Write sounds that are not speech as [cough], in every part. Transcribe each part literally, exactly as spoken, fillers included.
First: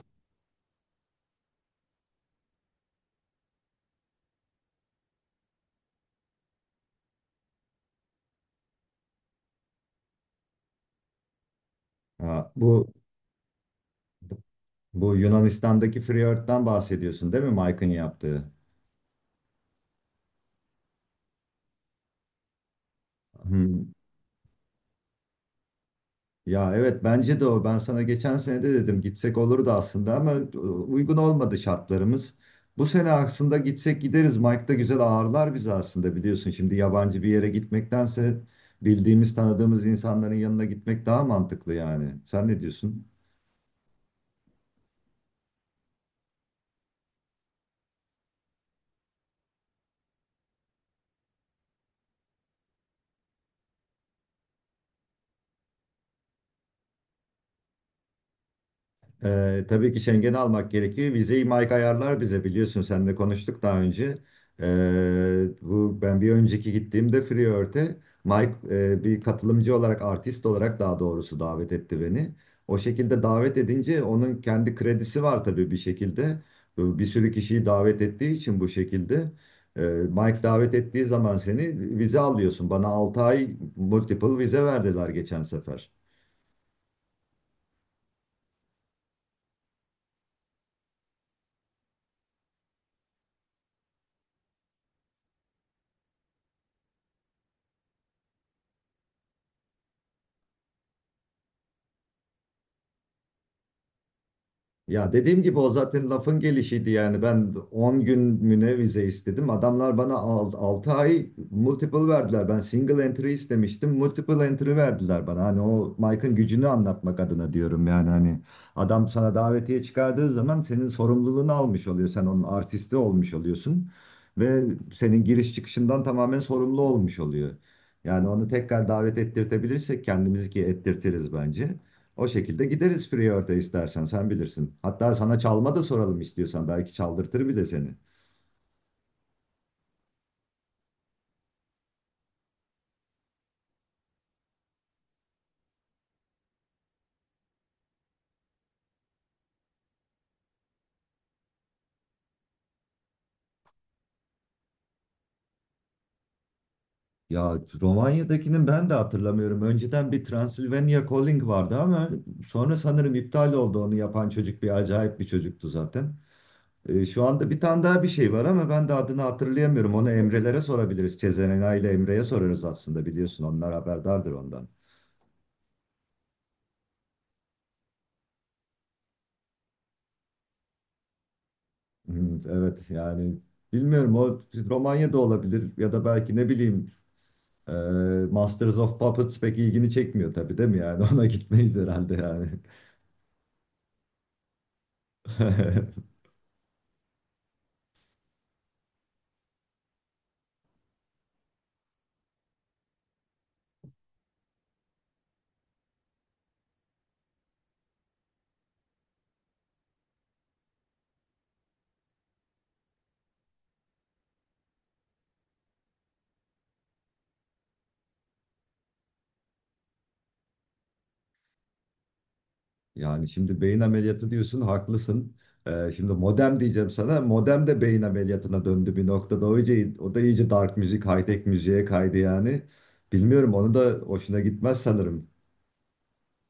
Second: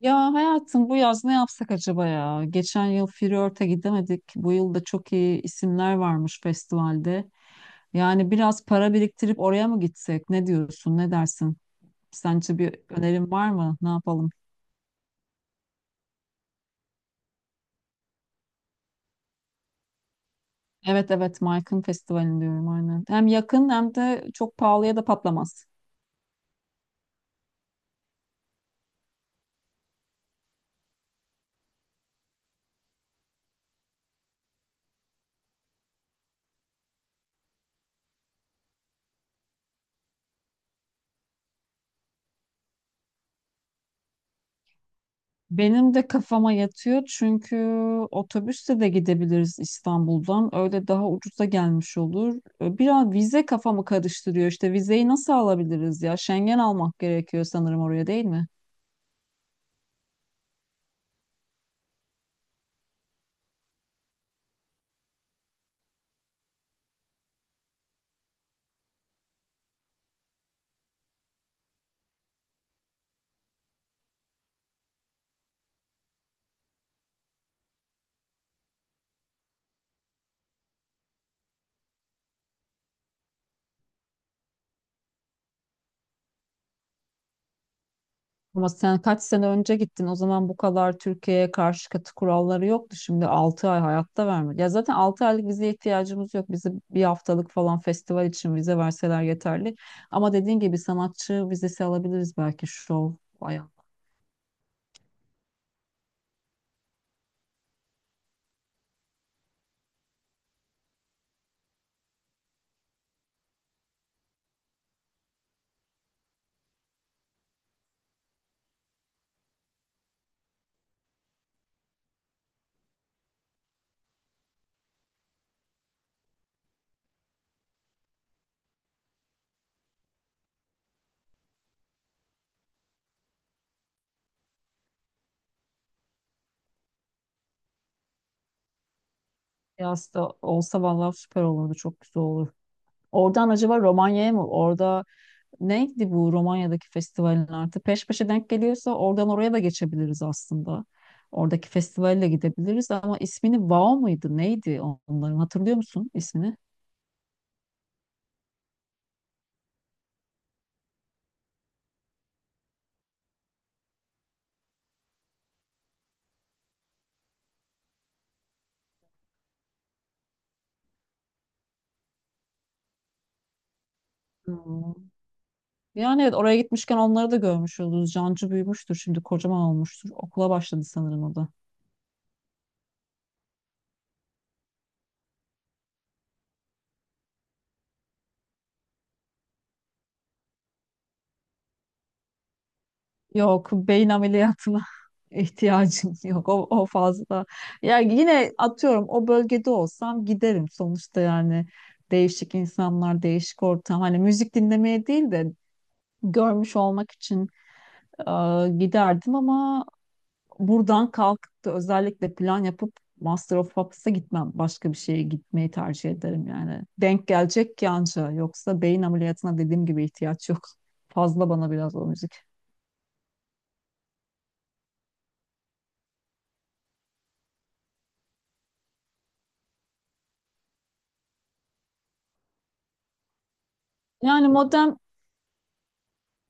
Ya hayatım bu yaz ne yapsak acaba ya? Geçen yıl Flört'e gidemedik. Bu yıl da çok iyi isimler varmış festivalde. Yani biraz para biriktirip oraya mı gitsek? Ne diyorsun? Ne dersin? Ha, Sence bir bu önerin var mı? Ne yapalım? bu Yunanistan'daki Friyort'tan bahsediyorsun değil mi, Mike'ın yaptığı? Evet evet, Mike'ın festivalini diyorum aynen. Hem yakın Hmm. hem de çok pahalıya da patlamaz. Ya evet, bence de o. Ben sana geçen sene de dedim, gitsek olurdu aslında ama e, uygun olmadı şartlarımız. Bu sene aslında gitsek gideriz. Mike da güzel ağırlar bizi aslında, biliyorsun. Şimdi yabancı bir yere gitmektense bildiğimiz tanıdığımız insanların yanına gitmek daha mantıklı yani. Sen ne diyorsun? Benim de kafama yatıyor çünkü otobüsle de gidebiliriz İstanbul'dan. Öyle daha ucuza gelmiş olur. Ee, Biraz vize kafamı karıştırıyor. İşte vizeyi nasıl alabiliriz ya? Schengen almak gerekiyor sanırım oraya, değil mi? Ee, tabii ki Schengen'i almak gerekir. Vizeyi Mike ayarlar bize, biliyorsun. Seninle konuştuk daha önce. Ee, bu ben bir önceki gittiğimde Freeworld'e Mike e, bir katılımcı olarak, artist olarak daha doğrusu davet etti beni. O şekilde davet edince onun kendi kredisi var tabii bir şekilde. Bu bir sürü kişiyi davet ettiği için bu şekilde. Ee, Mike davet ettiği zaman seni vize alıyorsun. Bana altı ay multiple vize verdiler geçen sefer. Ama sen kaç sene önce gittin. O zaman bu kadar Türkiye'ye karşı katı kuralları yoktu. Şimdi altı ay hayatta vermedi. Ya zaten altı aylık vizeye ihtiyacımız yok. Bize bir haftalık falan festival için vize verseler yeterli. Ama dediğin gibi sanatçı vizesi alabiliriz, belki şov. Ya dediğim gibi o zaten lafın gelişiydi yani, ben on gün müne istedim. Adamlar bana altı ay multiple verdiler. Ben single entry istemiştim. Multiple entry verdiler bana. Hani o Mike'ın gücünü anlatmak adına diyorum yani, hani adam sana davetiye çıkardığı zaman senin sorumluluğunu almış oluyor. Sen onun artisti olmuş oluyorsun ve senin giriş çıkışından tamamen sorumlu olmuş oluyor. Yani onu tekrar davet ettirtebilirsek kendimizi, ki ettirtiriz bence. O şekilde gideriz Prior'da, istersen sen bilirsin. Hatta sana çalma da soralım, istiyorsan belki çaldırtır bile seni. Yaz da olsa vallahi süper olurdu. Çok güzel olur. Oradan acaba Romanya'ya mı? Orada neydi bu Romanya'daki festivalin artık? Peş peşe denk geliyorsa oradan oraya da geçebiliriz aslında. Oradaki festivalle gidebiliriz ama ismini Vao mıydı? Neydi onların? Hatırlıyor musun ismini? Ya Romanya'dakinin ben de hatırlamıyorum. Önceden bir Transylvania Calling vardı ama sonra sanırım iptal oldu, onu yapan çocuk bir acayip bir çocuktu zaten. Ee, şu anda bir tane daha bir şey var ama ben de adını hatırlayamıyorum. Onu Emre'lere sorabiliriz. Cezena ile Emre'ye sorarız, aslında biliyorsun onlar haberdardır ondan. Hmm. Yani evet, oraya gitmişken onları da görmüş oluruz. Cancı büyümüştür şimdi, kocaman olmuştur. Okula başladı sanırım o da. Hmm, evet yani bilmiyorum, o Romanya'da olabilir ya da belki ne bileyim, Ee, Masters of Puppets pek ilgini çekmiyor tabii, değil mi yani? [laughs] Ona gitmeyiz herhalde yani. Yok, beyin ameliyatına [laughs] [laughs] ihtiyacım yok, o, o fazla. Yani yine atıyorum, o bölgede olsam giderim sonuçta yani, değişik insanlar, değişik ortam, hani müzik dinlemeye değil de görmüş olmak için e, giderdim ama buradan kalkıp da özellikle plan yapıp Master of Puppets'a gitmem. Başka bir şeye gitmeyi tercih ederim yani. Denk gelecek ki anca. Yoksa beyin ameliyatına dediğim gibi ihtiyaç yok. Fazla bana biraz o müzik. Yani şimdi beyin ameliyatı diyorsun, haklısın. Ee, şimdi modem diyeceğim sana. Modem de beyin ameliyatına döndü bir noktada. O iyice, o da iyice dark müzik, high tech müziğe kaydı yani. Bilmiyorum, onu da hoşuna Yani gitmez modern sanırım.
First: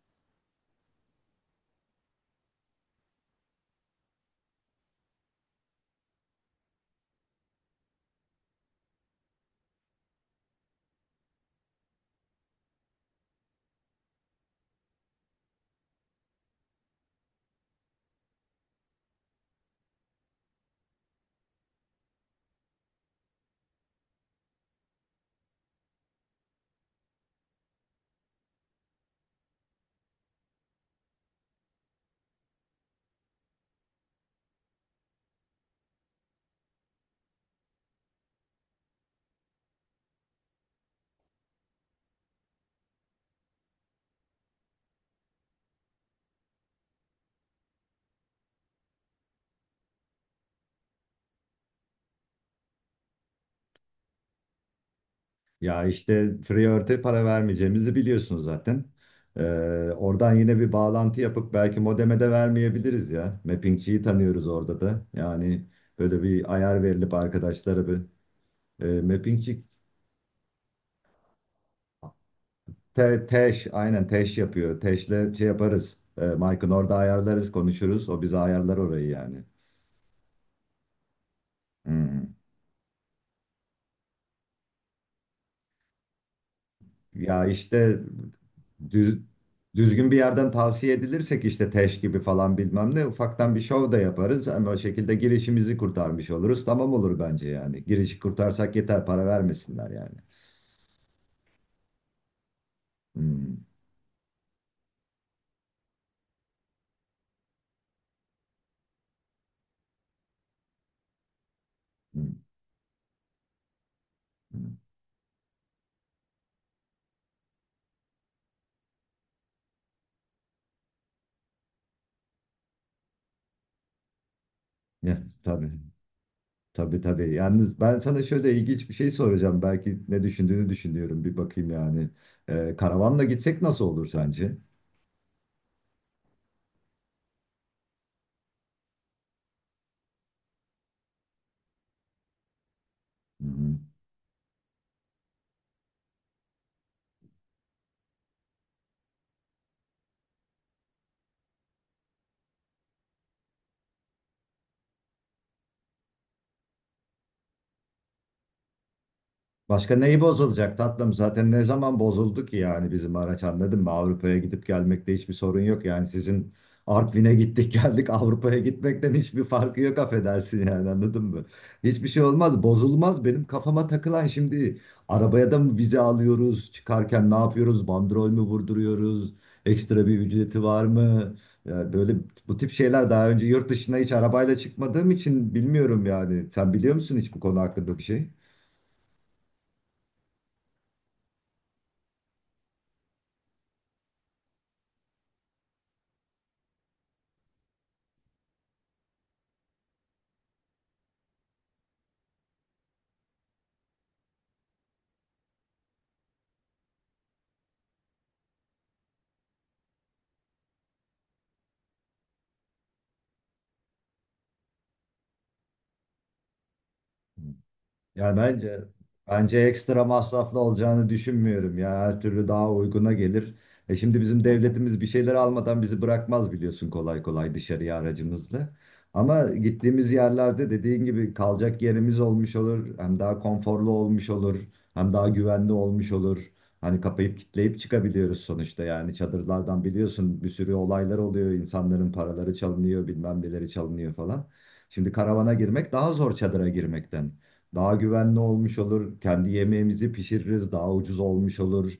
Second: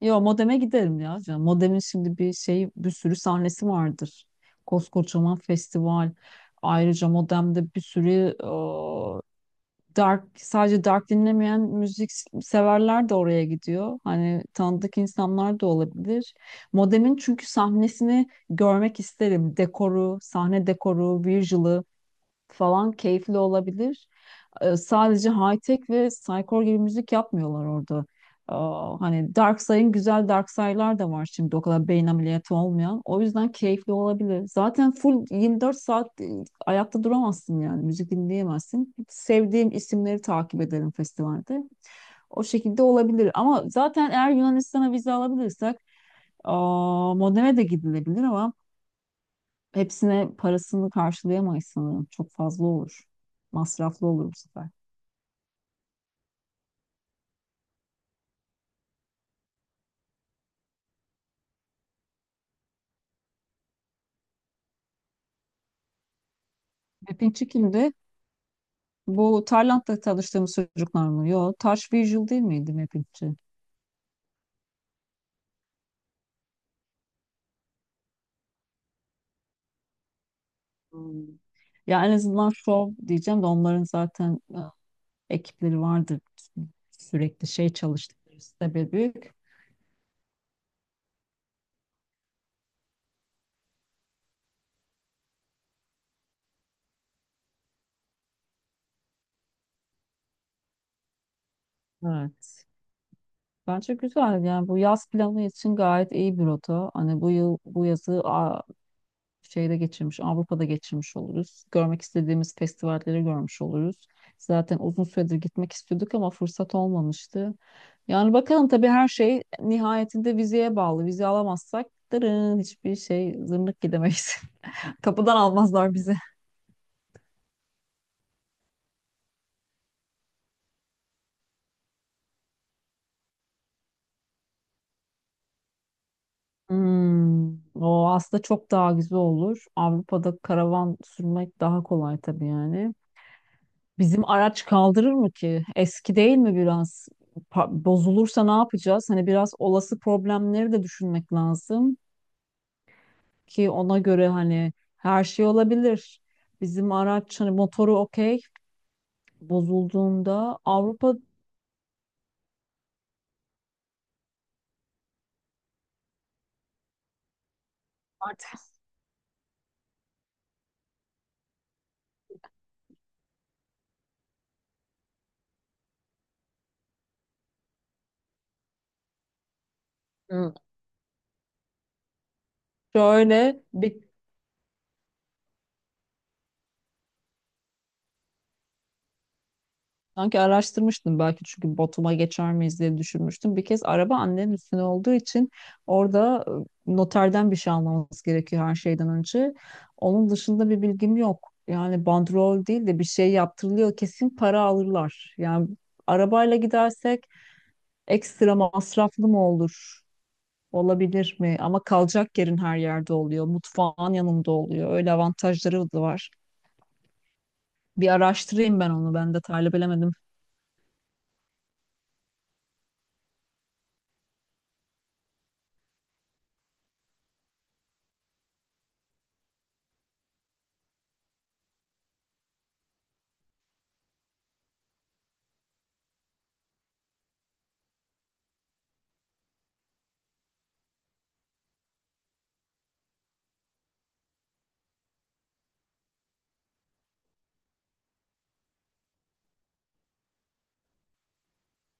Yo, modeme giderim ya canım. Modemin şimdi bir şey, bir sürü sahnesi vardır. Koskocaman festival. Ayrıca modemde bir sürü e, dark, sadece dark dinlemeyen müzik severler de oraya gidiyor. Hani tanıdık insanlar da olabilir. Modemin çünkü sahnesini görmek isterim. Dekoru, sahne dekoru, visual'ı falan keyifli olabilir, e, sadece high-tech ve psycore gibi müzik yapmıyorlar orada. Aa, hani Darksay'ın, güzel Darksay'lar da var şimdi, o kadar beyin ameliyatı olmayan. O yüzden keyifli olabilir. Zaten full yirmi dört saat e, ayakta duramazsın yani, müzik dinleyemezsin. Sevdiğim isimleri takip ederim festivalde. O şekilde olabilir ama zaten eğer Yunanistan'a vize alabilirsek aa, Modene de gidilebilir ama hepsine parasını karşılayamayız sanırım. Çok fazla olur. Masraflı olur bu sefer. Ya işte Freeort'e para vermeyeceğimizi biliyorsunuz zaten. Ee, Oradan yine bir bağlantı yapıp belki modeme de vermeyebiliriz ya. Mappingçiyi tanıyoruz orada da. Yani böyle bir ayar verilip Mappingçi arkadaşlara kimdi? bir e, Bu Mappingçi Tayland'da tanıştığımız çocuklar mı? Yo, Taş Visual değil miydi te, Mappingçi? teş, aynen teş yapıyor. Teşle şey yaparız. E, Mike'ın orada ayarlarız, konuşuruz. O bize ayarlar orayı yani. Hmm. Ya en Hı. azından Show diyeceğim de onların zaten e, ekipleri vardır. Ya Sürekli şey işte çalıştıkları site düz- büyük. düzgün bir yerden tavsiye edilirsek işte Teş gibi falan bilmem ne, ufaktan bir şov da yaparız. Hem o şekilde girişimizi kurtarmış oluruz. Tamam, olur bence yani. Girişi kurtarsak yeter, para vermesinler yani. Evet. Hmm, Bence güzel. Yani bu yaz planı için gayet iyi bir rota. Hani bu yıl bu yazı şeyde geçirmiş, Avrupa'da geçirmiş oluruz. Görmek hmm, istediğimiz festivalleri görmüş oluruz. hmm. Zaten uzun süredir gitmek istiyorduk ama fırsat olmamıştı. Yani bakalım, tabii her şey nihayetinde vizeye bağlı. Vize alamazsak dırın hiçbir şey, zırnık gidemeyiz. [laughs] Ya, Kapıdan tabii. almazlar bizi. Tabii, tabii. Yalnız ben sana şöyle ilginç bir şey soracağım. Belki ne düşündüğünü düşünüyorum. Bir bakayım yani. Ee, karavanla gitsek nasıl olur sence? Hmm, o aslında çok daha güzel olur. Avrupa'da karavan sürmek daha kolay tabii yani. Hı hı. Bizim araç kaldırır mı ki? Eski değil mi biraz? Pa- Bozulursa ne yapacağız? Hani biraz olası problemleri de düşünmek lazım ki ona göre, hani her şey olabilir. Bizim araç hani motoru okey, Başka neyi bozulduğunda bozulacak tatlım? Avrupa Zaten ne zaman bozuldu ki yani bizim araç, anladın mı? Avrupa'ya gidip gelmekte hiçbir sorun yok. Yani sizin Artvin'e gittik [laughs] geldik, Avrupa'ya artık. gitmekten hiçbir farkı yok, affedersin yani, anladın mı? Hiçbir şey olmaz, bozulmaz. Benim kafama takılan, şimdi arabaya da mı vize alıyoruz çıkarken, ne yapıyoruz, bandrol mü vurduruyoruz, ekstra bir Hı. ücreti var mı? Ya böyle bu tip şeyler daha önce şöyle yurt dışına bir hiç arabayla çıkmadığım için bilmiyorum yani, sen biliyor musun hiç bu konu hakkında bir şey? Sanki araştırmıştım belki, çünkü Batum'a geçer miyiz diye düşünmüştüm. Bir kez araba annenin üstüne olduğu için orada e, noterden bir şey almamız gerekiyor her şeyden önce. Onun dışında bir bilgim yok. Yani bandrol değil de bir şey yaptırılıyor kesin, para alırlar. Yani arabayla gidersek ekstra masraflı mı olur? Olabilir mi? Ama kalacak yerin her yerde oluyor. Mutfağın yanında oluyor. Öyle avantajları da var. Bir Ya araştırayım bence ben onu. Ben bence detaylı ekstra bilemedim. masraflı olacağını düşünmüyorum ya. Her türlü daha uyguna gelir. E şimdi bizim devletimiz bir şeyler almadan bizi bırakmaz biliyorsun, kolay kolay dışarıya aracımızla. Ama gittiğimiz yerlerde dediğin gibi kalacak yerimiz olmuş olur. Hem daha konforlu olmuş olur. Hem daha güvenli olmuş olur. Hani kapayıp kitleyip çıkabiliyoruz sonuçta yani, çadırlardan biliyorsun bir sürü olaylar oluyor. İnsanların paraları çalınıyor, bilmem neleri çalınıyor falan. Şimdi karavana girmek daha zor çadıra girmekten. Daha güvenli olmuş olur. Kendi yemeğimizi pişiririz. Daha ucuz olmuş olur.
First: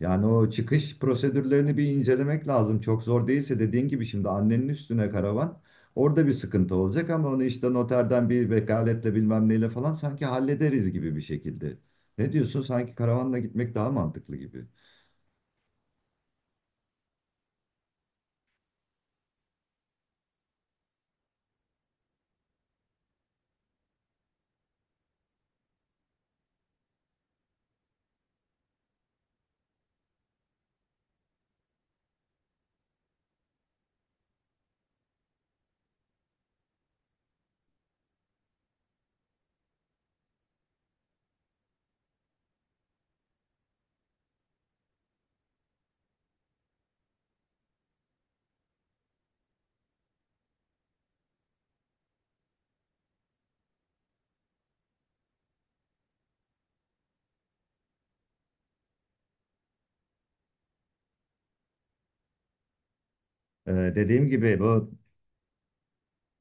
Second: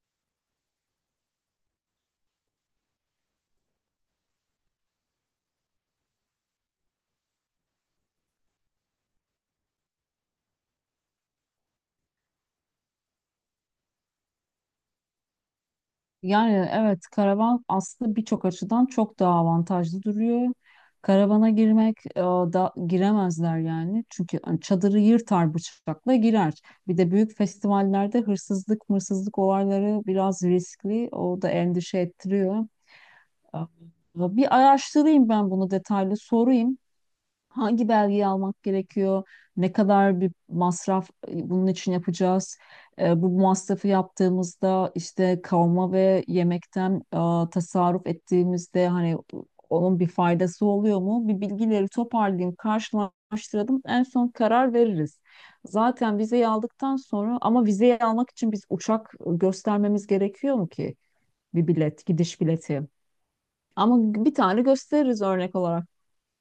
Yani o çıkış prosedürlerini bir incelemek lazım. Çok zor değilse, dediğin gibi şimdi annenin üstüne karavan, orada bir sıkıntı olacak ama onu işte noterden bir vekaletle bilmem neyle falan sanki hallederiz gibi bir şekilde. Ne diyorsun? Sanki karavanla gitmek daha mantıklı gibi. Yani evet, karavan aslında birçok açıdan çok daha avantajlı duruyor. Karavana girmek e, da giremezler yani. Çünkü hani çadırı yırtar, bıçakla girer. Bir de büyük festivallerde hırsızlık, mırsızlık olayları biraz riskli. O da endişe ettiriyor. E, Bir araştırayım ben bunu detaylı, sorayım. Hangi belgeyi almak gerekiyor? Ne kadar bir masraf e, bunun için yapacağız? E, bu masrafı yaptığımızda işte kavma ve yemekten e, tasarruf ettiğimizde hani onun bir faydası oluyor mu? Bir bilgileri toparlayayım, karşılaştıralım. En son karar veririz. Zaten vizeyi aldıktan sonra, ama vizeyi almak için biz uçak göstermemiz gerekiyor mu ki? Bir bilet, gidiş bileti. Ee, Ama dediğim bir gibi tane bu gösteririz örnek olarak.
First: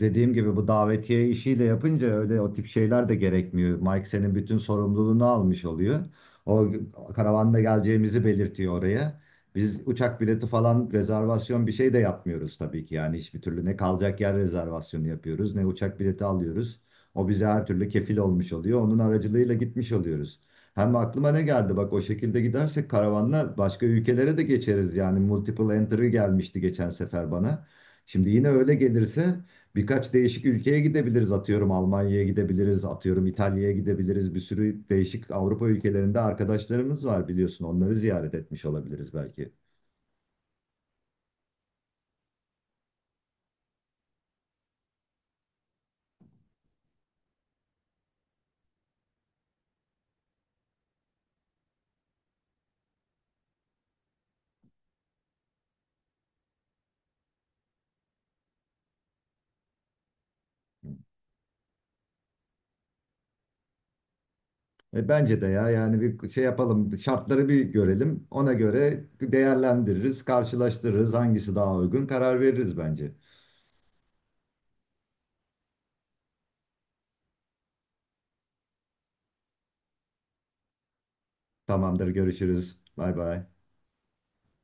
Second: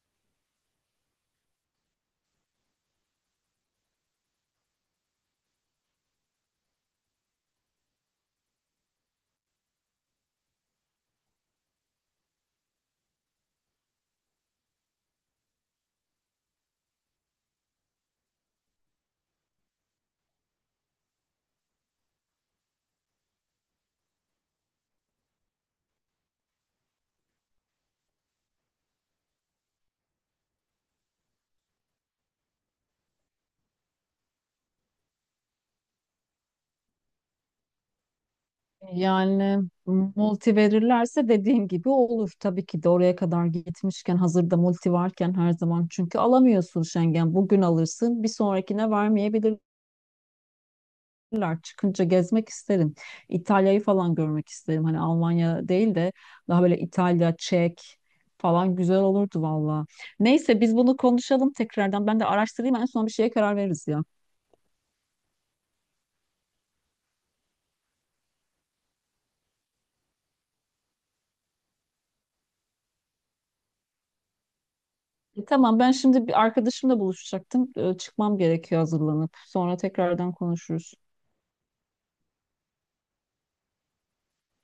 Dediğim gibi bu davetiye işiyle yapınca öyle o tip şeyler de gerekmiyor. Mike senin bütün sorumluluğunu almış oluyor. O karavanda geleceğimizi belirtiyor oraya. Biz uçak bileti falan rezervasyon bir şey de yapmıyoruz tabii ki. Yani hiçbir türlü ne kalacak yer rezervasyonu yapıyoruz ne uçak bileti alıyoruz. O bize her türlü kefil olmuş oluyor. Onun aracılığıyla gitmiş oluyoruz. Hem aklıma ne geldi bak, o şekilde gidersek karavanla başka ülkelere de geçeriz. Yani multiple entry gelmişti geçen sefer bana. Şimdi yine öyle gelirse birkaç değişik ülkeye gidebiliriz, atıyorum Almanya'ya gidebiliriz, atıyorum İtalya'ya gidebiliriz, bir sürü değişik Avrupa ülkelerinde arkadaşlarımız var biliyorsun, onları ziyaret etmiş olabiliriz belki. Yani multi verirlerse dediğin gibi olur. Tabii ki de oraya kadar gitmişken hazırda multi varken, her zaman çünkü alamıyorsun Schengen. Bugün alırsın, bir sonrakine vermeyebilirler. Çıkınca gezmek isterim. İtalya'yı falan görmek isterim. Hani Almanya değil de daha böyle İtalya, Çek falan güzel olurdu valla. Neyse, biz bunu konuşalım tekrardan. Ben de araştırayım, en son bir şeye karar veririz ya. E, bence de ya, yani bir şey yapalım, şartları bir görelim, ona göre değerlendiririz, karşılaştırırız, hangisi daha uygun karar veririz bence. E, tamam, ben şimdi bir arkadaşımla buluşacaktım. E, çıkmam gerekiyor hazırlanıp. Sonra tekrardan konuşuruz. Tamamdır, görüşürüz, bay bay.